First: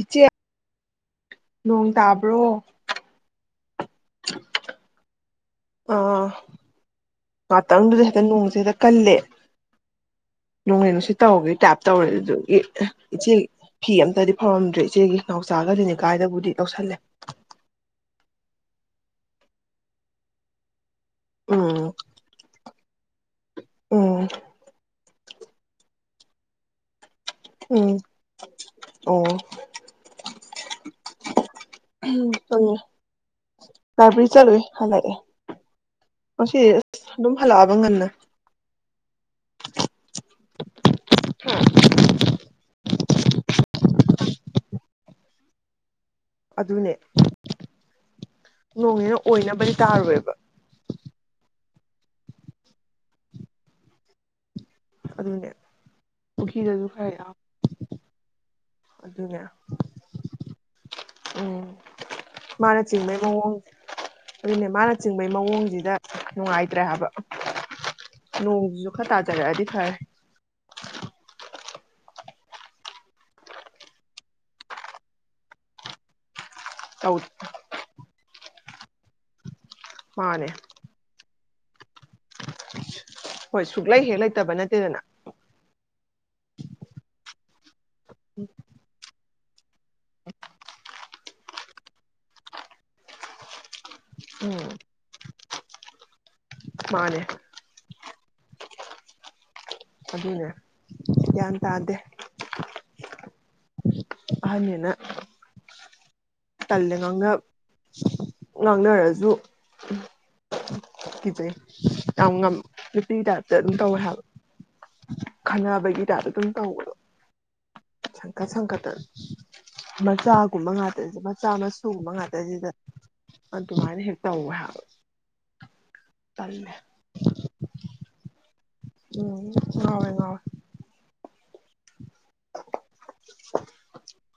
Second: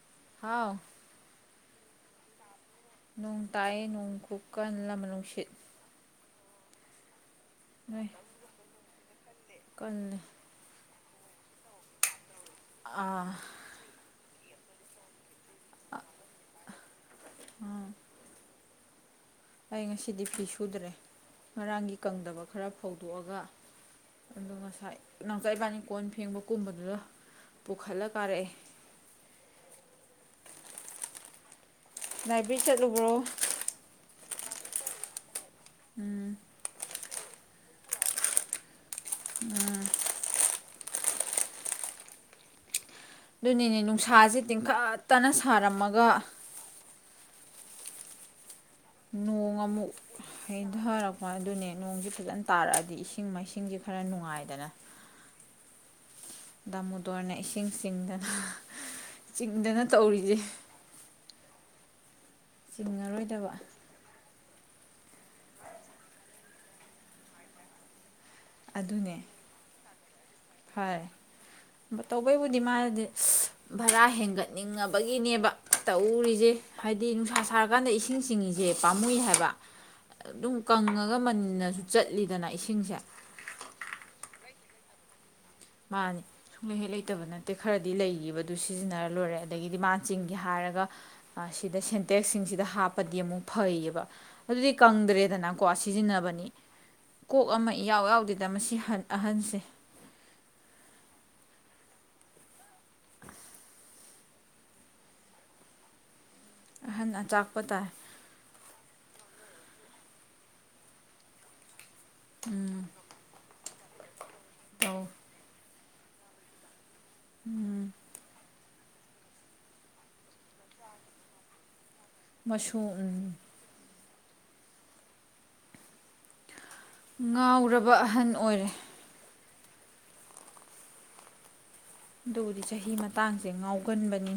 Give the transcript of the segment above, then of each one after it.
ꯏꯆꯦ ꯍꯥꯎ ꯅꯣꯡ ꯇꯥꯕ꯭ꯔꯣ ꯅꯣꯡ ꯇꯥꯏꯌꯦ ꯅꯣꯡ ꯈꯨꯀꯟ ꯑꯃꯥ ꯅꯨꯡꯁꯤꯠ ꯑ ꯉꯥꯛꯇꯪꯗꯨꯗ ꯅꯣꯏ ꯍꯦꯛꯇ ꯅꯣꯡꯁꯦ ꯍꯦꯛꯇ ꯀꯜꯂꯦ ꯀꯜꯂꯦ ꯅꯣꯡ ꯅꯨꯡꯁꯤ ꯍꯣꯒꯤ ꯇꯥꯞꯇ ꯇꯧꯏꯗꯨ ꯑꯥ ꯏꯆꯦ ꯐꯤꯑꯝ ꯇꯗꯤ ꯐꯥꯎꯔꯝꯗ꯭ꯔꯦ ꯏꯆꯦꯒꯤ ꯅꯥꯎꯆꯥꯒꯖꯅꯤ ꯀꯥꯏꯗꯕꯨꯗꯤ ꯂꯧꯁꯜꯂꯦ ꯑꯝ ꯑꯩ ꯉꯁꯤꯗꯤ ꯐꯤ ꯁꯨꯗ꯭ꯔꯦ ꯎꯝ ꯉꯥꯡꯒꯤ ꯀꯪꯗꯕ ꯈꯔ ꯐꯧꯗꯣꯛꯑꯒ ꯎꯝ ꯑꯗꯣ ꯉꯁꯥꯏ ꯅꯪꯀ ꯏꯕꯥꯅꯤ ꯀꯣꯟ ꯐꯦꯡꯕ ꯀꯨꯝꯕꯗꯨꯗ ꯎꯝ ꯄꯨꯈꯠꯂ ꯀꯥꯔꯛꯑꯦ ꯑꯣ ꯂꯥꯏꯕ꯭ꯔꯦꯔꯤ ꯆꯠꯂꯨꯕ꯭ꯔꯣ ꯇ ꯆꯠꯦ ꯍꯜꯂꯔꯦ ꯃꯁꯤꯁ ꯑꯗꯨꯝ ꯍꯜꯂꯛꯑꯕ ꯉꯟꯅ ꯎꯝ ꯑꯗꯨꯅꯤꯅꯦ ꯅꯨꯡꯁꯥꯁꯦ ꯇꯤꯡꯈꯠꯇꯅ ꯁꯥꯔꯝꯃꯒ ꯑꯗꯨꯅꯦ ꯅꯣꯡꯅꯤꯅ ꯅꯣꯡ ꯑꯣꯏꯅꯕꯗꯤ ꯑꯃꯨꯛ ꯇꯥꯔꯣꯏꯕ ꯍꯩꯊꯔꯛꯄ ꯑꯗꯨꯅꯦ ꯅꯣꯡꯁꯤ ꯐꯖꯅ ꯇꯥꯔꯛꯑꯗꯤ ꯏꯁꯤꯡ ꯃꯥꯏꯁꯤꯡꯁꯦ ꯈꯔ ꯅꯨꯡꯉꯥꯏꯗꯅ ꯑꯗꯨꯗꯅꯦ ꯗꯃꯨꯗꯣꯔꯅ ꯏꯁꯤꯡ ꯆꯁꯤꯡꯗꯅ ꯑꯗꯨꯅꯦ ꯆꯤꯡꯗꯅ ꯇꯧꯔꯤꯁꯦ [unintelligible] ꯃꯥꯅ ꯆꯤꯡꯕꯩ ꯆꯤꯡꯉꯔꯣꯏꯗꯕ ꯃꯋꯣꯡ ꯑꯗꯨꯅꯦ ꯃꯥꯅ ꯆꯤꯡꯕꯩ ꯃꯑꯣꯡꯖꯤꯗ ꯅꯨꯡꯉꯥꯏꯇ꯭ꯔꯦ ꯍꯥꯏꯕ ꯅꯣꯡꯖꯤꯖꯨ ꯈꯥ ꯇꯥꯖꯔꯛꯑꯗꯤ ꯐꯔꯦ ꯐꯥꯏꯕ ꯇꯧꯕꯩꯕꯨꯗꯤ ꯃꯥꯅꯗꯤ ꯁꯤ ꯚꯥꯔꯥ ꯍꯦꯟꯒꯠꯅꯤꯡꯉꯕꯒꯤꯅꯦꯕ ꯇꯧꯔꯤꯖꯦ ꯍꯥꯏꯗꯤ ꯇꯧ ꯅꯨꯡꯁꯥ ꯁꯥꯔꯀꯥꯟꯗ ꯏꯁꯤꯡ ꯆꯤꯡꯉꯤ ꯌꯦ ꯄꯥꯝꯃꯨꯏ ꯍꯥꯏꯕ ꯃꯥꯅꯦ ꯑꯗꯨꯝ ꯀꯪꯉꯥꯒ ꯃꯟ ꯅꯖꯨ ꯆꯠꯂꯤꯗꯅ ꯏꯁꯤꯡꯖꯦ ꯍꯣꯏ ꯁꯨꯛꯂꯩ ꯍꯦꯛ ꯂꯩꯇꯕ ꯅꯠꯇꯦꯗꯅ ꯃꯥꯅꯦ ꯁꯨꯡꯂꯩꯍꯦꯛ ꯂꯩꯇꯕ ꯅꯠꯇꯦ ꯈꯔ ꯗꯤ ꯂꯩꯌꯦꯕ ꯑꯗꯨ ꯁꯤꯖꯤꯟꯅꯔ ꯂꯣꯏꯔꯦ ꯃꯥꯥꯟ ꯆꯤꯡꯒꯦ ꯍꯥꯏꯔꯒ ꯑ ꯁꯤꯗ ꯁꯦꯟꯇꯦꯛꯁꯁꯤꯡꯁꯤꯗ ꯍꯥꯞꯄꯗꯤ ꯑꯃꯨꯛ ꯐꯩꯌꯦꯕ ꯎꯝ ꯑꯗꯨꯗꯤ ꯀꯪꯗ꯭ꯔꯦꯗꯅ ꯀꯣ ꯁꯤꯖꯤꯟꯅꯕꯅꯤ ꯃꯥꯅꯦ ꯀꯣꯛ ꯑꯃ ꯏꯌꯥꯎ ꯌꯥꯎꯗꯦ ꯃꯁꯤ ꯍꯟ ꯑꯍꯟꯁꯦ ꯑꯗꯨꯅꯦ ꯒ꯭ꯌꯥꯟ ꯇꯥꯗꯦ ꯑꯍꯟꯅꯦꯅ ꯇꯜꯂꯦ ꯑꯍꯟ ꯉꯥꯡꯅ ꯑꯆꯥꯛꯄ ꯇꯥꯏ ꯉꯥꯡꯅꯔꯖꯨ ꯎꯝ ꯀꯤꯖꯩ ꯌꯥꯝ ꯉꯝ ꯎꯝ ꯅꯨꯄꯤ ꯇꯥꯌꯞꯇꯥ ꯗꯨꯝ ꯇꯧꯌꯦ ꯍꯥꯏꯕ [inaudible] ꯕꯒꯤ ꯇꯌꯞꯇ ꯗꯨꯝ ꯇꯧꯕꯗꯣ ꯎꯝ ꯁꯪꯀꯠ ꯁꯪꯀꯠ ꯇ ꯃꯆꯥꯒꯨꯝꯕ ꯉꯥꯛꯇꯖꯦ ꯃꯆꯥ ꯃ ꯇꯨ ꯒꯨꯝꯕ ꯉꯥꯗꯖꯤꯗ ꯃꯁꯨ ꯎꯝ ꯑꯗꯨꯃꯥꯏꯅ ꯍꯦꯛ ꯇꯧꯌꯦ ꯍꯥꯏꯕ ꯇꯜꯂꯦ ꯉꯥꯎꯔꯕ ꯑꯍꯟ ꯑꯣꯏꯔꯦ ꯎꯝ ꯉꯥꯎꯌꯦ ꯉꯥꯎꯌꯦ ꯗꯨꯗꯤ ꯆꯍꯤ ꯃꯇꯥꯡꯖꯦ ꯉꯥꯎꯒꯟꯕꯅꯤ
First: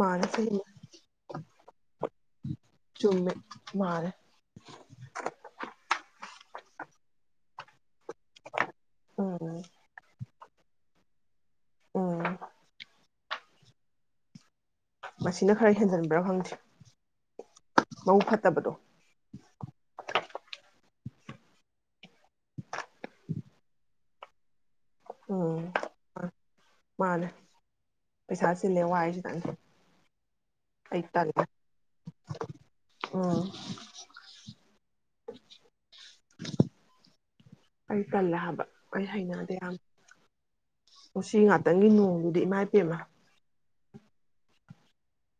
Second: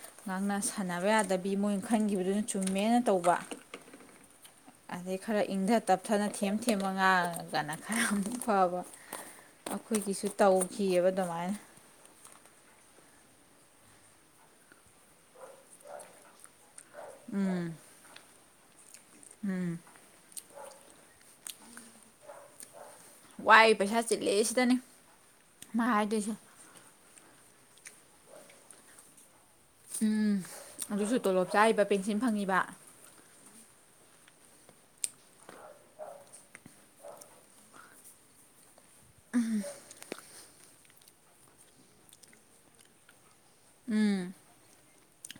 ꯃꯥꯅꯦ ꯉꯥꯡꯅ ꯁꯤꯃ ꯁꯥꯟꯅꯕ ꯌꯥꯗ ꯕꯤ ꯃꯣꯏ ꯈꯟꯒꯤꯕꯗꯨꯅ ꯆꯨꯝꯃꯦꯅ ꯆꯨꯝꯃꯦ ꯇꯧꯕ ꯃꯥꯅꯦ ꯑꯗꯩ ꯈꯔ ꯏꯪꯊ ꯇꯞꯊꯅ ꯊꯦꯝ ꯊꯦꯝꯃ ꯉꯥꯡꯉꯒꯅ ꯈꯔ ꯑꯝꯇ ꯐꯕ ꯎꯝ ꯑꯩꯈꯣꯏꯒꯤꯁꯨ ꯇꯧꯈꯤꯑꯕ ꯑꯗꯨꯃꯥꯏꯅ ꯎ ꯃꯁꯤꯅ ꯈꯔ ꯍꯦꯟꯖꯤꯟꯕ꯭ꯔꯥ ꯐꯪꯗ꯭ꯦ ꯎꯝ ꯇꯕꯗꯣ ꯋꯥꯏ ꯄꯩꯁꯥ ꯆꯤꯜꯂꯦ ꯁꯤꯗꯅꯤ ꯎꯝ ꯃꯍꯥꯏꯗꯁ ꯃꯥꯅꯦ ꯄꯩꯁꯥ ꯆꯤꯜꯂꯦ ꯋꯥꯁꯤꯗꯪꯅꯤ ꯎꯝ ꯑꯗꯨꯁꯨ ꯇꯣꯂꯣꯞ ꯆꯥꯔꯤꯕ ꯄꯦꯟꯁꯤꯜ ꯐꯪꯉꯤꯕ ꯎꯝ ꯑꯩꯛꯇꯂ ꯍꯥꯕ ꯑꯩ ꯍꯩꯅꯗꯦ ꯌꯥꯝ ꯉꯁꯤ ꯉꯥꯛꯇꯪꯒꯤ ꯅꯣꯡꯗꯨꯗꯤ ꯏꯃꯥ ꯏꯄꯦꯝꯃ ꯎꯝ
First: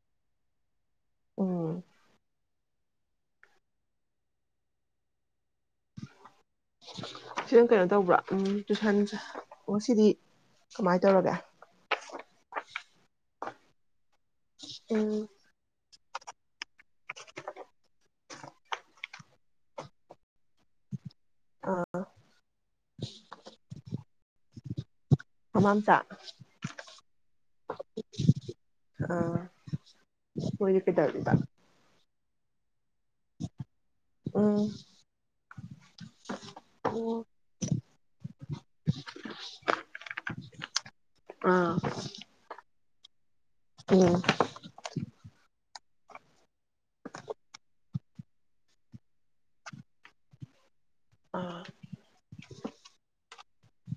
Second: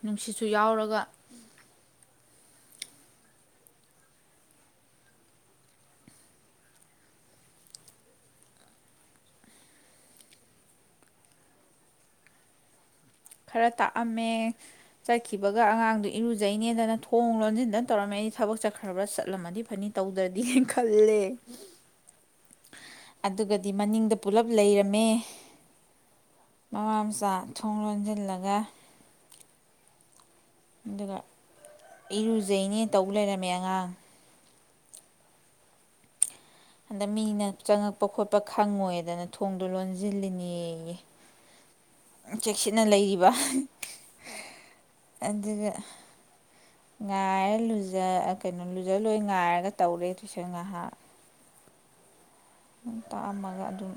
ꯅꯨꯡꯁꯤꯠꯁꯨ ꯌꯥꯎꯔꯒ ꯑꯣꯝ ꯁꯤꯗꯪ ꯀꯩꯅꯣ ꯇꯧꯕ꯭ꯔꯥ ꯎꯝ ꯇꯨꯏꯁꯟ ꯑꯣ ꯁꯤꯗꯤ ꯀꯃꯥꯏꯅ ꯇꯧꯔꯒꯦ ꯈꯔ ꯇꯥꯛꯑꯝꯃꯦ ꯎꯝ ꯆꯠꯈꯤꯕꯒ ꯑꯉꯥꯡꯗꯨ ꯏꯔꯨꯖꯥꯏ ꯉꯗꯅ ꯊꯣꯡ ꯂꯣꯟꯁꯤꯟꯗꯅ ꯇꯧꯔꯝꯃꯦ ꯑꯩ ꯊꯕꯛ ꯆꯠꯈ꯭ꯔꯕ꯭ꯔꯥ ꯆꯠꯂꯝꯃꯗꯤ ꯐꯅꯤ ꯇꯧꯗ꯭ꯔꯗꯤ ꯈꯜꯂꯦ ꯑ ꯑꯗꯨꯒꯗꯤ ꯃꯅꯤꯡꯗ ꯄꯨꯂꯞ ꯂꯩꯔꯝꯃꯦ ꯃꯃꯥꯝꯆꯥ ꯃꯃꯥ ꯃꯆꯥ ꯊꯣꯡ ꯂꯣꯟꯖ ꯑꯥ ꯑꯣꯏꯣꯏꯔ ꯀꯦꯗ ꯑꯗꯨꯒ ꯑꯗꯨꯗꯤꯗ ꯏꯔꯨꯖꯩꯅꯦ ꯇꯧ ꯂꯩꯔꯝꯃꯦ ꯑꯉꯥꯡ ꯑ ꯍꯟꯗꯛ ꯃꯤꯅ ꯆꯪꯉꯛꯄ ꯈꯣꯠꯄ ꯈꯪꯉꯣꯏꯗꯅ ꯊꯣꯡꯗꯣ ꯂꯣꯟꯁꯤꯜꯂꯤꯅꯦ ꯑꯥ ꯆꯦꯛꯁꯤ ꯅ ꯂꯩ ꯎꯝ ꯑꯗꯨꯒ ꯉꯥꯏꯔ ꯂꯨꯖ ꯀꯩꯅꯣ ꯂꯨꯖ ꯂꯣꯏ ꯉꯥꯏꯔꯒ ꯇꯧꯔꯦ ꯇꯨꯏꯁꯪ ꯉꯥꯏꯍꯥꯛ ꯑꯥ ꯇꯥꯛꯑꯝ ꯑꯃꯒ ꯑꯗꯨ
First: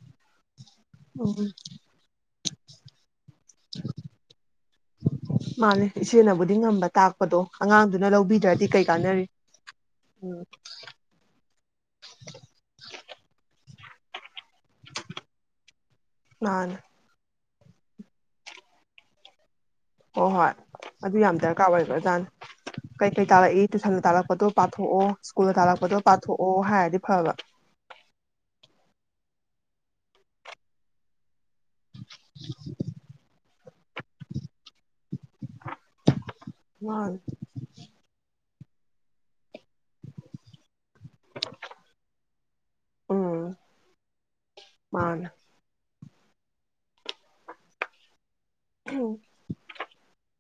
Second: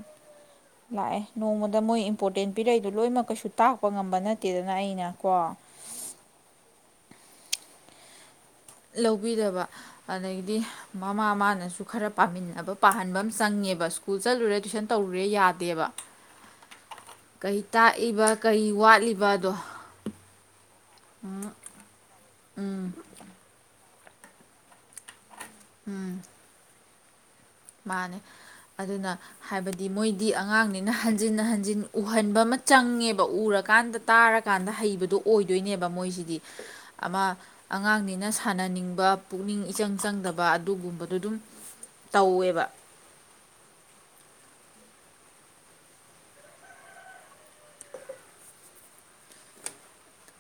ꯂꯥꯛꯑꯦ ꯎꯝ ꯅꯣꯡꯃꯗ ꯃꯣꯏ ꯏꯝꯄꯣꯔꯇꯦꯟ ꯄꯤꯔꯩꯗ ꯂꯣꯏꯅꯃꯛ ꯀꯩꯁꯨ ꯇꯥꯛꯄ ꯉꯝꯕ ꯅꯠꯇꯦꯗꯅ ꯑꯩꯅ ꯀꯣ ꯃꯥꯅꯦ ꯏꯆꯦꯅꯕꯨꯗꯤ ꯉꯝꯕ ꯇꯥꯛꯄꯗꯣ ꯑꯉꯥꯡꯗꯨꯅ ꯂꯧꯕꯤꯗ꯭ꯔꯅꯤ ꯂꯧꯕꯤꯗꯕ ꯑꯗꯒꯤꯗꯤ ꯃꯃꯥ ꯃꯥꯅꯁꯨ ꯈꯔ ꯄꯥꯃꯤꯟꯅꯕ ꯄꯥꯍꯟꯕ ꯑꯃ ꯆꯪꯉꯦꯕ ꯀꯨꯖꯜꯨꯔꯦ ꯇꯔꯨꯔꯦ ꯌꯥꯗꯦꯕ ꯃꯥꯅꯦ ꯀꯩ ꯇꯥꯛꯏꯕ ꯀꯩ ꯋꯥꯠꯂꯤꯕꯗꯣ ꯑꯣ ꯍꯣꯏ ꯑꯗꯨ ꯌꯥꯝ ꯗꯔꯀꯥꯔ ꯑꯣꯏꯕ ꯑꯣꯖꯥꯅ ꯎꯝ ꯀꯩꯀꯩ ꯇꯥꯂꯛꯏ ꯇꯨꯁꯟ ꯇꯥꯔꯛꯄꯗꯣ ꯄꯥꯊꯣꯛꯑꯣ ꯁꯀꯨꯜ ꯊꯥꯂꯛꯄꯠꯇ꯭ꯔꯣ ꯎꯝ ꯄꯥꯊꯣꯛꯑꯣ ꯍꯥꯏꯗꯤ ꯐꯕ ꯃꯥꯅꯦ ꯑꯗꯨꯅ ꯍꯥꯏꯕꯗꯤ ꯃꯣꯏꯗꯤ ꯑꯉꯥꯡꯅꯤꯅ ꯍꯟꯖꯤꯟꯅ ꯍꯟꯖꯤꯟ ꯎꯍꯟꯕ ꯑꯃ ꯆꯪꯉꯦꯕ ꯎꯔꯒ ꯀꯥꯟꯗ ꯇꯥꯔꯀꯥꯟꯗ ꯍꯩꯕꯗꯣ ꯑꯣꯏꯗ ꯗꯣꯏꯅꯦꯕ ꯃꯣꯏꯁꯤꯗꯤ ꯃꯥꯅꯦ ꯑꯃ ꯑꯉꯥꯡꯅꯤꯅ ꯁꯥꯟꯅꯅꯤꯡꯕ ꯄꯨꯛꯅꯤꯡ ꯏꯆꯪ ꯆꯪꯗꯕ ꯑꯗꯨꯒꯨꯝꯕ ꯑꯗꯨ ꯑꯗꯨꯝ ꯀꯑꯕ ꯎꯝ ꯃꯥꯅꯦ ꯊꯧ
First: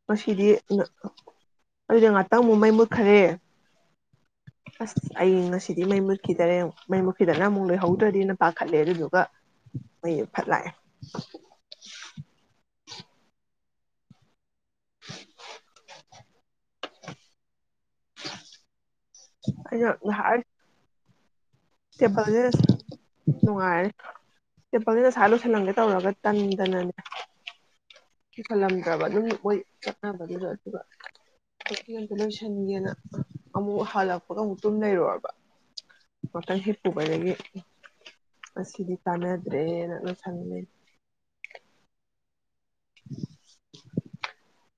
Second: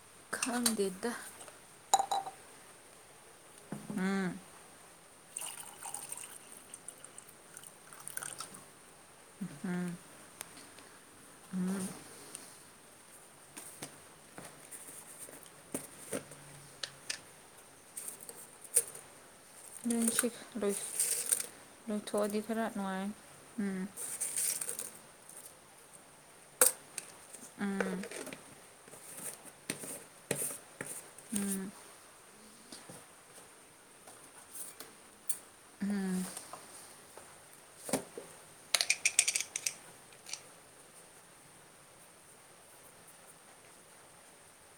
ꯉꯁꯤꯗꯤ ꯈꯪꯗꯦꯗ ꯑꯗꯨꯗ ꯉꯥꯛꯇꯪ ꯑꯃꯨꯛ ꯃꯩ ꯃꯨꯠ ꯍꯥꯏ ꯎꯝ ꯑꯩ ꯉꯁꯤꯗꯤ ꯃꯩ ꯃꯨꯠꯈꯤꯗꯔꯦꯨ ꯃꯩ ꯃꯨꯠꯈꯤꯗꯅ ꯑꯃꯨꯛ ꯂꯣꯏꯍꯧꯗ꯭ꯔꯗꯤꯦꯅ ꯄꯥꯈꯠꯂꯦ ꯑꯗꯨꯣ ꯑꯩ ꯐꯠ ꯂꯥꯛꯑꯦ ꯎꯝ [unintelligible] [unintelligible] ꯁꯤ ꯔꯣꯏꯁ ꯇꯦꯄꯜ ꯎꯝ ꯅꯨꯡꯉꯥꯏꯔꯦ ꯇꯦꯄꯜꯗꯤ ꯆꯁꯂꯨ ꯊꯅꯝꯒꯦ ꯇꯧꯔꯒ ꯇꯟꯗꯅꯅꯦ ꯎꯝ ꯀ ꯀꯂꯝ ꯠꯇ꯭ꯔ ꯑꯗꯨꯝꯣꯏ ꯆꯠꯅꯕ ꯀꯁ ꯁꯤꯟꯒꯦꯅ ꯑꯃꯨꯛ ꯍꯜꯂꯛꯄꯒ ꯑꯃꯨꯛ ꯇꯨꯝ ꯂꯩꯔꯨꯔꯕ ꯎꯝ ꯉꯥꯛꯇꯪ ꯍꯤꯞ ꯄꯨꯨꯕꯗꯒꯤ ꯑꯁꯤꯗꯤ ꯀꯥꯟꯅꯗ꯭ꯔꯦ ꯂꯣꯏ ꯁꯜꯂꯤꯅꯦ [inaudible]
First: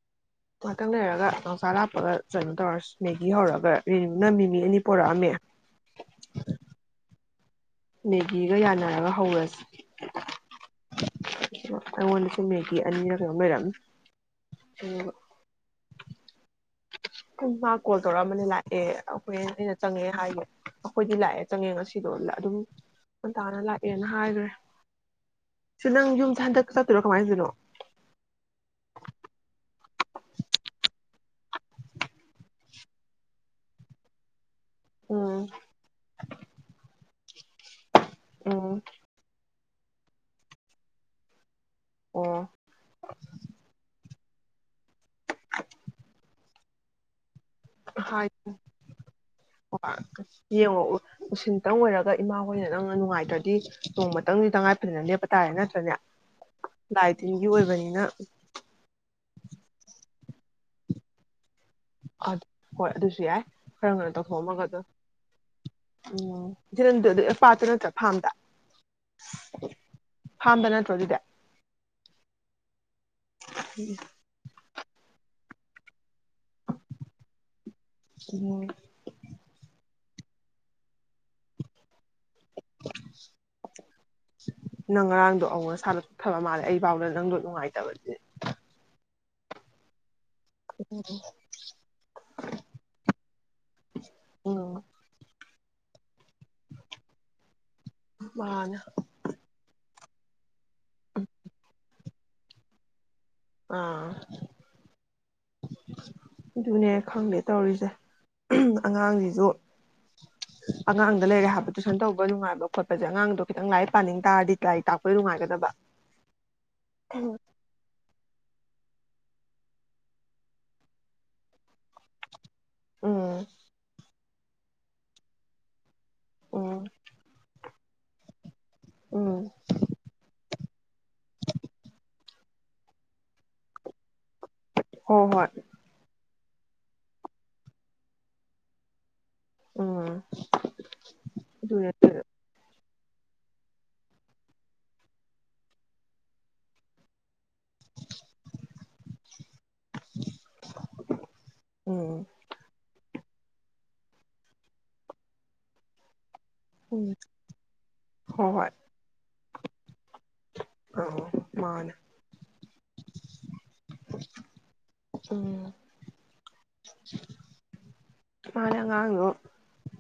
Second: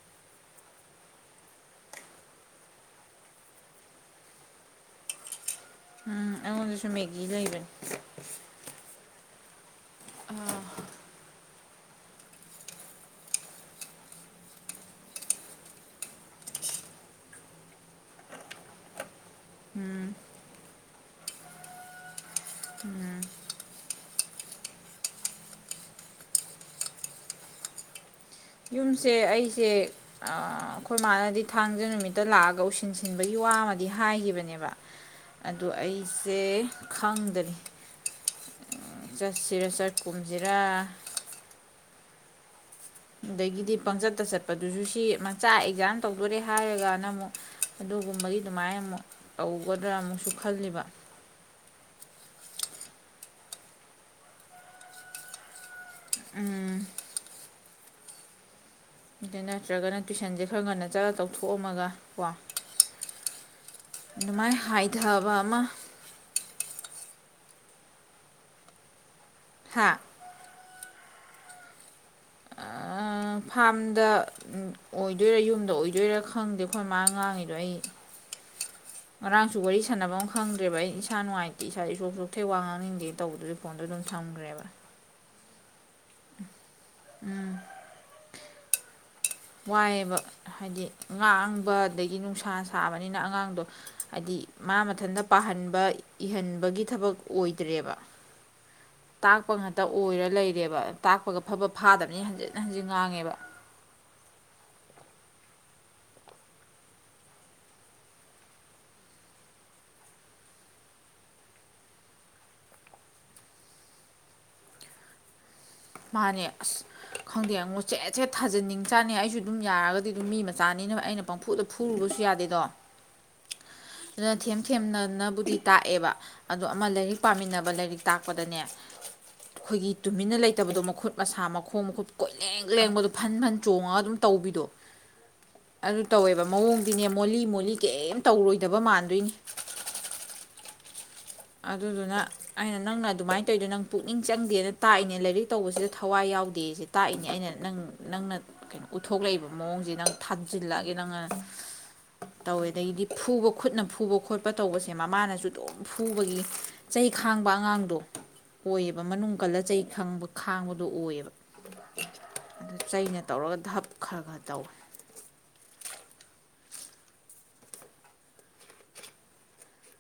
ꯉꯍꯥꯛꯇꯪ ꯂꯩꯔꯒ ꯅꯥꯎꯆꯥ ꯂꯥꯞꯄꯒ ꯀꯩꯅꯣ ꯇꯧꯔꯁꯤ ꯃꯦꯒꯤ ꯍꯧꯔꯒ ꯔꯤꯅꯨꯅ ꯃꯤꯃꯤ ꯑꯅꯤ ꯄꯣꯔꯛꯑꯝꯃꯦ ꯑꯩꯉꯣꯟꯗꯨꯁꯨ ꯃꯦꯒꯤ ꯂꯩꯕꯅꯤ ꯍꯧꯔꯁꯦ ꯑꯥ ꯑꯩꯉꯣꯟꯗꯁꯨ ꯃꯦꯒꯤ ꯑꯅꯤꯔ ꯀꯩꯅꯣꯝ ꯂꯩꯔꯝꯃꯤ ꯑꯗꯨꯒ ꯎꯝ ꯃꯥ ꯀꯣꯜ ꯇꯧꯔꯛꯑꯝꯕꯅꯦ ꯂꯥꯛꯑꯦ ꯑꯩꯈꯣꯏ ꯑꯩꯅ ꯆꯪꯉꯦ ꯎꯝ ꯍꯥꯏꯒꯣ ꯑꯩꯈꯣꯏꯗꯤ ꯂꯥꯛꯑꯦ ꯆꯪꯉꯦ ꯉꯁꯤꯗꯣ ꯑꯗꯨꯝ ꯉꯟꯇꯥꯅ ꯂꯥꯛꯑꯦꯅ ꯍꯥꯏꯈ꯭ꯔꯦ ꯁꯤ ꯅꯪ ꯌꯨꯝꯗ ꯍꯟꯗꯛ ꯆꯠꯇꯣꯏꯔꯣ ꯀꯃꯥꯏꯅꯊꯧꯗꯣꯏꯅꯣ ꯌꯨꯝꯁꯦ ꯑꯩꯁꯦ ꯑꯩꯈꯣꯏ ꯃꯥꯅꯗꯤ ꯊꯥꯡꯖ ꯅꯨꯃꯤꯠꯇ ꯂꯥꯛꯑꯒ ꯎꯁꯤꯟꯁꯤꯟꯕꯒꯤ ꯋꯥ ꯑꯃꯗꯤ ꯍꯥꯏꯈꯤꯕꯅꯦꯕ ꯎꯝ ꯑꯗꯣ ꯑꯩꯁꯦ ꯈꯪ ꯗ꯭ꯔꯤ ꯎꯝ ꯆꯠꯁꯤꯔ ꯆꯠꯀꯨꯝꯖꯤꯔꯥ ꯑꯣ ꯑꯗꯥꯒꯤꯗꯤ ꯄꯪꯆꯠꯇ ꯆꯠꯄꯗꯨꯁꯨ ꯁꯤ ꯃꯆꯥ ꯑꯦꯛꯖꯥꯝ ꯇꯧꯗꯣꯔꯦ ꯍꯥꯏꯔꯒꯅ ꯑꯃꯨꯛ ꯑꯗꯨꯒꯨꯝꯕꯒꯤ ꯍꯥꯏꯗꯣꯏꯅꯦ ꯑꯗꯨꯃꯥꯏꯅ ꯑꯃꯨꯛ ꯇꯧꯒꯗ꯭ꯔꯥ ꯍꯥꯏ ꯑꯃꯨꯛꯁꯨ ꯌꯦꯡꯉꯣ ꯈꯜꯂꯤꯕ ꯎꯁꯤꯟꯇꯪ ꯑꯣꯏꯔꯒ ꯏꯃꯥ ꯍꯣꯏꯅ ꯅꯪꯅ ꯅꯨꯡꯉꯥꯏꯇ꯭ꯔꯗꯤ ꯅꯣꯡꯃꯇꯪꯗꯤ ꯇꯉꯥꯏꯐꯗꯅ ꯂꯦꯞꯄ ꯇꯥꯔꯦ ꯅꯠꯇ꯭ꯔꯅꯦ ꯎꯝ ꯂꯥꯏ ꯇꯤꯟꯒꯤ ꯑꯣꯏꯕꯅꯤ ꯅ ꯑꯗꯨ ꯅꯠꯇ꯭ꯔꯒꯅ ꯇꯨꯏꯁꯟꯁꯦ ꯈꯔ ꯆꯥꯎꯊꯣꯛꯑꯝꯃꯒ ꯍꯣꯏ ꯑꯗꯨꯁꯨ ꯌꯥꯏ ꯈꯔ ꯉꯟꯅꯥ ꯑꯗꯨꯃꯥꯏꯅ ꯇꯧꯊꯣꯛꯑꯝꯃꯒ ꯑꯗꯨ ꯍꯥꯏꯊꯕ ꯑꯃ ꯎꯝ ꯄꯥꯠꯇ ꯅꯠꯇ꯭ꯔꯥ ꯐꯥꯝꯗ ꯍꯥ ꯐꯥꯝꯗ ꯅꯠꯇ꯭ꯔꯣ ꯑꯗꯨꯗꯤ ꯑꯥ ꯐꯥꯝꯗ ꯑꯣꯏꯗꯣꯏꯔꯥ ꯌꯨꯝꯗ ꯑꯣꯏꯗꯣꯏꯔꯥ ꯈꯪꯗꯦ ꯑꯩꯈꯣꯏ ꯃꯥ ꯉꯥꯡꯉꯤꯗꯣ ꯑꯩ ꯎꯝ ꯉꯔꯥꯡꯁꯨ ꯋꯥꯔꯤ ꯁꯥꯟꯅꯕꯝ ꯈꯪꯗ꯭ꯔꯦꯕ ꯑꯩ ꯏꯁꯥ ꯅꯨꯡꯉꯥꯏꯇꯦ ꯏꯁꯥꯗꯤ ꯁꯣꯛ ꯁꯣꯛꯊꯩ ꯋꯥ ꯉꯥꯡꯅꯤꯡꯗꯦ ꯇꯧꯕꯗꯨꯗꯤ ꯐꯣꯟꯗꯣ ꯑꯗꯨꯝ ꯊꯝꯈ꯭ꯔꯦꯕ [unintelligible] ꯐꯕ ꯃꯥꯜꯂꯦ ꯑꯩ ꯐꯥꯎꯗ ꯅꯪꯗꯣ ꯅꯨꯡꯉꯥꯏꯇꯕꯁꯤꯗꯤ ꯋꯥꯏꯌꯦꯕ ꯍꯥꯏꯗꯤ ꯉꯥꯡꯕ ꯑꯗꯒꯤ ꯅꯨꯡꯁꯥ ꯁꯥꯕꯅꯤꯅ ꯑꯉꯥꯡꯗꯣ ꯍꯥꯏꯗꯤ ꯎꯝ ꯃꯥ ꯃꯊꯟꯇ ꯄꯥꯍꯟꯕ ꯕꯥ ꯏꯍꯟꯕꯒꯤ ꯊꯕꯛ ꯑꯣꯏꯗ꯭ꯔꯦꯕ ꯃꯥꯅꯦ ꯇꯥꯛꯄ ꯑꯣꯏꯔ ꯂꯩꯔꯦꯕ ꯇꯥꯛꯄꯒ ꯐꯥꯐꯠ ꯐꯥꯗꯕꯅꯤ ꯍꯟꯖꯤꯟ ꯍꯟꯖꯤꯟ ꯉꯥꯡꯉꯦꯕ ꯑꯥ ꯑꯗꯨꯅꯦ ꯈꯪꯗꯦ ꯇꯧꯔꯤꯁꯦ ꯑꯉꯥꯡꯁꯤꯁꯨ ꯑꯉꯥꯡꯗ ꯂꯩꯔꯦ ꯍꯥꯏꯕ ꯇꯨꯏꯁꯟ ꯇꯧꯕ ꯅꯨꯡꯉꯥꯏꯕ ꯈꯣꯠꯄꯁꯦ ꯑꯉꯥꯡꯗꯣ ꯈꯤꯇꯪ ꯂꯥꯏꯔꯤꯛ ꯄꯥꯅꯤꯡ ꯇꯥꯔꯗꯤ ꯂꯥꯏꯔꯤꯛ ꯇꯥꯛꯄꯩ ꯅꯨꯡꯉꯥꯏꯒꯗꯕ ꯃꯥꯅꯦ ꯑꯁ ꯈꯪꯗꯦꯉꯣ ꯁꯦꯠ ꯁꯦꯠ ꯊꯥꯖꯟꯅꯤꯡ ꯆꯥꯅꯤ ꯑꯩꯁꯨ ꯑꯗꯨꯝ ꯌꯥꯔꯒꯗꯤ ꯑꯗꯨꯝ ꯃꯤ ꯃꯆꯥꯅꯤꯅ ꯑꯩꯅ ꯄꯪꯐꯨꯗ ꯐꯨꯔꯨꯕꯁꯨ ꯌꯥꯗꯦꯗꯣ ꯎꯝ ꯑꯗꯨꯅ ꯊꯦꯝ ꯊꯦꯝꯅꯅꯕꯨꯗꯤ ꯇꯥꯛꯑꯦꯕ ꯑꯗꯣ ꯎꯝ ꯑꯃ ꯂꯥꯏꯔꯤꯛ ꯄꯥꯃꯤꯟꯅꯕ ꯂꯥꯏꯔꯤꯛ ꯇꯥꯛꯄꯗꯅꯦ ꯎꯝ ꯑꯩꯈꯣꯏꯒꯤ ꯇꯨꯃꯤꯟꯅ ꯂꯩ ꯑꯗꯣ ꯃꯈꯨꯠ ꯃꯁꯥ ꯃꯈꯣꯡ ꯃꯈꯨꯠ ꯀꯣꯏꯂꯦꯡ ꯂꯦꯡꯕꯗꯣ ꯐꯟ ꯐꯟ ꯆꯣꯡꯉꯒ ꯑꯗꯨꯝ ꯇꯧꯕꯤꯗꯣ ꯍꯣꯏ ꯍꯣꯏ ꯑꯗꯨ ꯇꯧꯋꯦꯕ ꯃꯑꯣꯡꯗꯤꯅꯦ ꯃꯣꯜꯂꯤ ꯃꯣꯜꯂꯤ ꯀꯩꯝ ꯇꯧꯔꯣꯏꯗꯕ ꯃꯥꯟꯗꯣꯏꯅꯤ ꯎꯝ ꯑꯗꯨꯅꯦ ꯑꯗꯨꯗꯨꯅ ꯑꯩꯅ ꯅꯪꯅ ꯑꯗꯨꯃꯥꯏꯟ ꯇꯧꯏꯗꯣ ꯅꯪ ꯄꯨꯛꯅꯤꯡ ꯆꯪꯗꯦꯅ ꯇꯥꯛꯏꯅꯦ ꯂꯥꯏꯔꯤꯛ ꯇꯧꯕꯁꯤꯗ ꯊꯋꯥꯏ ꯌꯥꯎꯗꯦꯁꯦ ꯇꯥꯛꯏꯅꯦ ꯑꯩꯅ ꯅꯪ ꯅꯪ ꯅꯪꯅ ꯀꯩꯅꯣ ꯎꯠꯊꯣꯛꯂꯛꯏꯕ ꯃꯑꯣꯡꯖꯦ ꯅꯪ ꯊꯥꯖꯤꯜꯂꯛꯑꯒꯦ ꯅꯪꯅ ꯎꯝ ꯇꯧꯋꯦ ꯑꯗꯩꯗꯤ ꯐꯨꯕ ꯈꯨꯠꯅ ꯐꯨꯕ ꯈꯣꯠꯄ ꯇꯧꯕꯁꯦ ꯃꯃꯥꯅꯁꯨ ꯑꯗꯨꯝ ꯐꯨ ꯐꯨꯕꯒꯤ ꯎꯝ ꯆꯩ ꯈꯥꯡꯕ ꯑꯉꯥꯡꯗꯣ ꯍꯣꯏ ꯍꯣꯏ ꯑꯣꯏꯌꯦꯕ ꯃꯅꯨꯡ ꯀꯜꯂ ꯆꯩꯩ ꯈꯪꯕ ꯈꯥꯡꯕꯗꯣ ꯑ ꯑꯣꯏꯌꯦꯕ ꯃꯥꯅꯦ ꯑꯗꯨ ꯆꯩꯅ ꯇꯧꯔꯒ ꯙꯞ ꯈꯔ ꯈꯔ ꯇꯧꯋꯦ ꯃꯥ ꯅꯦ ꯑꯉꯥꯡꯗꯣ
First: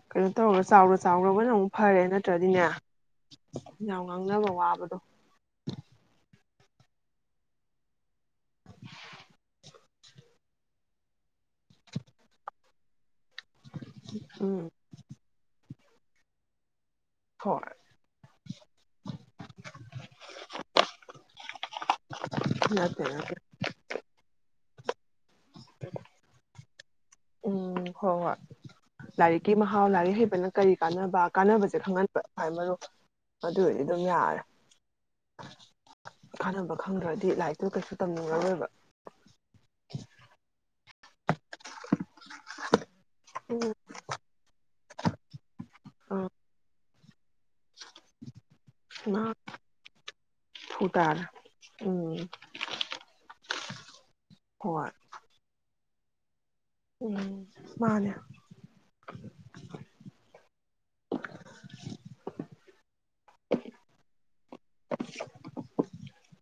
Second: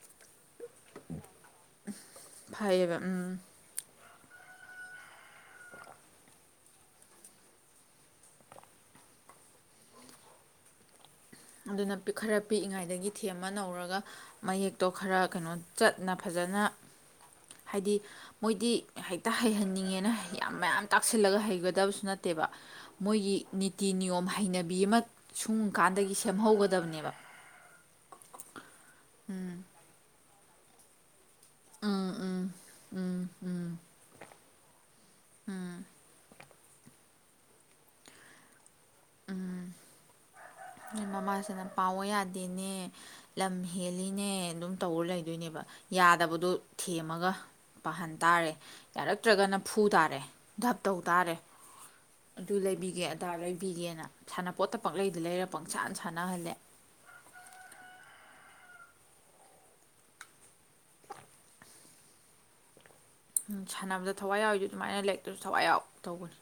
ꯀꯩꯅꯣ ꯇꯧꯔ ꯆꯥꯎꯔ ꯆꯥꯎꯔꯒꯅ ꯑꯃꯨꯛ ꯐꯔꯦ ꯅꯠꯇ꯭ꯔꯗꯤꯅꯦ ꯐꯩꯌꯦꯕ ꯎꯝ ꯌꯥꯝ ꯉꯥꯡꯅꯕ ꯋꯥꯕꯗꯣ ꯑꯗꯨꯅ ꯈꯔ ꯄꯤꯛꯏꯉꯩꯗꯒꯤ ꯊꯦꯝꯃꯥ ꯅꯧꯔꯒ ꯎꯝ ꯃꯌꯦꯛꯇꯣ ꯈꯔ ꯀꯩꯅꯣ ꯆꯠꯅ ꯐꯖꯅ ꯍꯣꯏ ꯍꯥꯏꯗꯤ ꯃꯣꯏꯗꯤ ꯍꯦꯛꯇ ꯍꯩꯍꯟꯅꯤꯡꯉꯦꯅ ꯌꯥꯝ ꯃꯌꯥꯝ ꯇꯥꯛꯁꯤꯜꯂꯒ ꯍꯩꯒꯗꯕꯁꯨ ꯅꯠꯇꯦꯕ ꯅꯠꯇꯦ ꯅꯠꯇꯦ ꯃꯣꯏꯒꯤ ꯅꯤꯇꯤ ꯅꯤꯌꯣꯝ ꯍꯩꯅꯕꯤ ꯕꯤ ꯑꯃ ꯁꯨꯡ ꯀꯥꯟꯗꯒꯤ ꯁꯦꯝ ꯍꯧꯒꯗꯕꯅꯦꯕ ꯎꯝ ꯍꯣꯏ ꯍꯣꯏ ꯂꯥꯏꯔꯤꯛꯀꯤ ꯃꯍꯥꯎ ꯂꯥꯏꯔꯤꯛ ꯍꯩꯕ ꯅ ꯀꯔꯤ ꯀꯥꯟꯅꯕ ꯀꯥꯟꯅꯕꯖꯦ ꯎꯝ ꯈꯪꯍꯟꯕ ꯎꯝ ꯈꯋꯥꯏ ꯃꯔꯨ ꯎꯝ ꯑꯗꯨꯑꯣꯏꯗꯤ ꯗꯨꯝ ꯌꯥꯔꯦ ꯎꯝ ꯀꯥꯟꯅꯕ ꯈꯪꯗ꯭ꯔꯗꯤ ꯂꯥꯏꯔꯤꯛꯇꯨ ꯀꯩꯁꯨ ꯇꯝꯅꯤꯡꯉꯔꯣꯏꯕ ꯃꯃꯥꯁꯤꯅ ꯄꯥꯎꯑꯣ ꯌꯥꯗꯦꯅꯦ ꯎꯝ ꯂꯝꯍꯦꯂꯤꯅꯦ ꯑꯗꯨꯝ ꯇꯧꯔ ꯂꯩꯗꯣꯏꯅꯦꯕ ꯑ ꯌꯥꯗꯕꯗꯣ ꯊꯦꯝꯃꯒ ꯄꯥꯍꯟ ꯇꯥꯔꯦ ꯃꯥ ꯌꯥꯔꯛꯇ꯭ꯔꯒꯅ ꯐꯨ ꯇꯥꯔꯦ ꯙꯞ ꯇꯧ ꯇꯥꯔꯦ ꯎꯝ ꯑꯗꯨ ꯂꯩꯕꯤꯒꯦ ꯑꯗꯥ ꯂꯩꯕꯤꯒꯦꯅ ꯁꯥꯟꯅꯄꯣꯠꯇ ꯍꯣꯏ ꯄꯥꯛꯂꯩꯗ ꯂꯩꯔ ꯏꯁꯥꯥꯟꯅ ꯁꯥꯟꯅꯍꯜꯂꯦ ꯎꯝ ꯃꯥꯅꯦ [inaudible] ꯎꯝ ꯁꯥꯟꯅꯕꯗ ꯊꯋꯥꯏ ꯌꯥꯎꯔꯤ ꯁꯨꯃꯥꯏꯅ ꯂꯥꯏꯔꯤꯛꯇꯁꯨ ꯊꯋꯥꯏ ꯌꯥꯎ ꯇꯧꯕꯅꯤ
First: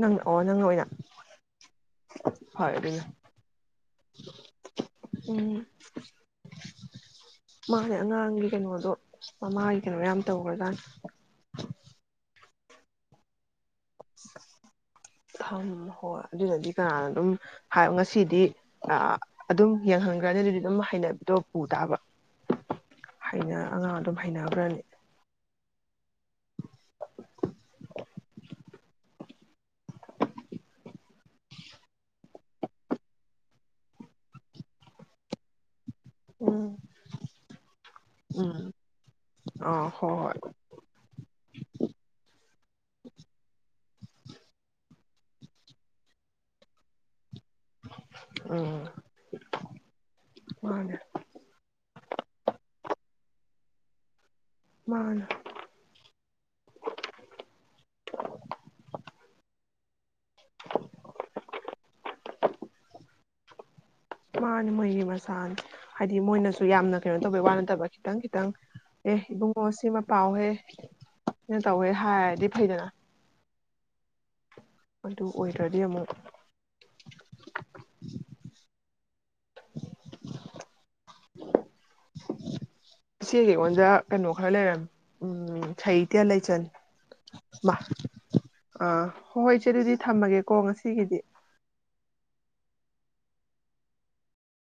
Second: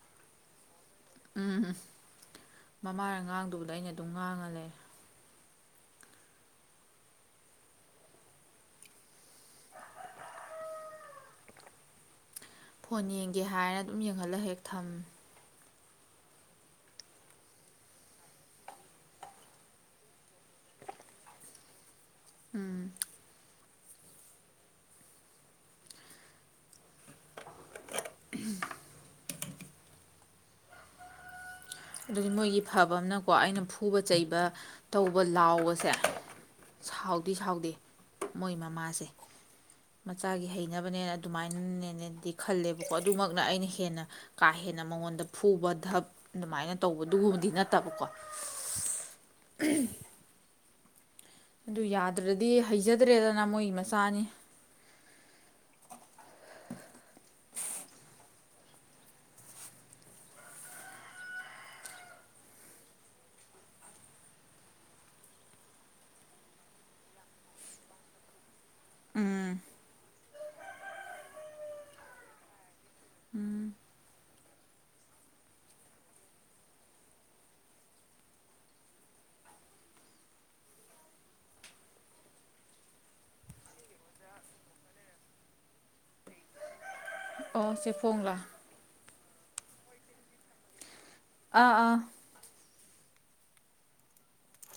ꯅꯪ ꯑꯣ ꯅꯪ ꯑꯣꯏꯅ ꯎꯝ ꯎꯝ ꯍꯣꯏ ꯑꯗꯨꯅ ꯃꯃꯥꯅ ꯉꯥꯡꯗꯨꯕꯗꯨ ꯑꯩꯅ ꯑꯗꯨꯝ ꯉꯥꯡꯉ ꯂꯩꯔꯝ ꯎꯝ ꯃꯥꯅꯦ ꯑꯉꯥꯡꯒꯤ ꯀꯩꯅꯣꯗꯣ ꯃꯃꯥꯒꯤ ꯀꯩꯅꯣ ꯌꯥꯝ ꯇꯧꯈ꯭ꯔꯖꯥꯅꯦ ꯐꯣꯟ ꯌꯦꯡꯒꯦ ꯍꯥꯏꯔ ꯁꯨꯝ ꯌꯦꯡꯍꯜꯂꯒ ꯍꯦꯛ ꯊꯝ ꯊꯝꯃꯣ ꯍꯣꯏ ꯑꯗꯨꯅꯗꯤ ꯀꯅꯥꯅꯣ ꯑꯗꯨꯝ ꯍꯥꯏ ꯉꯁꯤꯗꯤ ꯑꯗꯨꯝ ꯌꯦꯡꯍꯟꯈ꯭ꯔꯅꯤ ꯑꯗꯨꯗꯤ ꯑꯗꯨꯝ ꯍꯩꯅꯕꯤꯗꯣ ꯄꯨ ꯇꯥꯕ ꯎꯝ ꯍꯩꯅ ꯑꯉꯥꯡ ꯑꯗꯨꯝ ꯍꯩꯅꯒꯔꯥꯅꯤ [inaudible] ꯑꯗꯨꯗꯤ ꯃꯣꯏꯒꯤ ꯐꯕ ꯑꯃꯅꯀꯣ ꯑꯩꯅ ꯐꯨꯕ ꯆꯩꯕ ꯇꯧꯕ ꯂꯥꯎꯕꯁꯦ ꯎꯝ ꯁꯥꯎꯗꯤ ꯁꯥꯎꯗꯦ ꯃꯣꯏ ꯃꯃꯥꯁꯦ ꯑꯥ ꯍꯣꯏ ꯍꯣꯏ ꯃꯆꯥꯒꯤ ꯍꯩꯅꯕꯅꯦꯅ ꯑꯗꯨꯃꯥꯏꯅꯅꯦꯅꯦꯗꯤ ꯈꯜꯂꯦꯕ ꯑꯗꯨꯃꯛꯅ ꯑꯩꯅ ꯍꯦꯟꯅ ꯀꯥ ꯍꯦꯟꯅ ꯃꯉꯣꯟꯗ ꯐꯨꯕ ꯙꯕ ꯑꯗꯨꯃꯥꯏꯅ ꯇꯧꯕꯗꯨꯒꯨꯝꯕꯗꯤ ꯅꯠꯇꯕꯀꯣ ꯎꯝ ꯃꯥꯅꯦ ꯑꯗꯨ ꯌꯥꯗ꯭ꯔꯗꯤ ꯍꯩꯖꯗ꯭ꯔꯦꯗꯅ ꯃꯣꯏꯒꯤ ꯃꯆꯥꯅꯤ ꯃꯥꯅꯤ [inaudible] ꯃꯥꯅꯦ ꯃꯣꯏꯒꯤ ꯃꯁꯥꯅꯤ ꯍꯥꯏꯗꯤ ꯃꯣꯏꯅꯁꯨ ꯌꯥꯝꯅ ꯀꯩꯅꯣ ꯇꯧꯕ ꯋꯥ ꯅꯠꯇꯕ ꯈꯤꯇꯪ ꯈꯤꯇꯪ ꯑꯦ ꯏꯕꯨꯡꯉ ꯁꯤꯃ ꯄꯥꯎꯍꯦ [unintelligible] ꯇꯧꯋꯦ ꯍꯥꯏꯔꯗꯤ ꯐꯩꯗꯅ ꯑꯗꯨ ꯑꯣꯏꯗꯔꯥꯗꯤ ꯑꯃꯨꯛ ꯏꯆꯦꯁꯤ ꯑꯣꯖꯥ ꯈꯔ ꯂꯩꯔꯝ ꯎꯝ ꯁꯩꯇꯌꯥ ꯂꯩꯆꯟ ꯑꯣ ꯃꯥ ꯆꯦꯐꯣꯡꯪꯂ ꯑꯥ ꯍꯣꯏ ꯍꯣꯏ ꯏꯦ ꯑꯗꯨꯗꯤ ꯊꯝꯃꯒꯦꯀꯣ ꯉꯁꯤꯒꯤꯗꯤ ꯑꯥ ꯑꯥ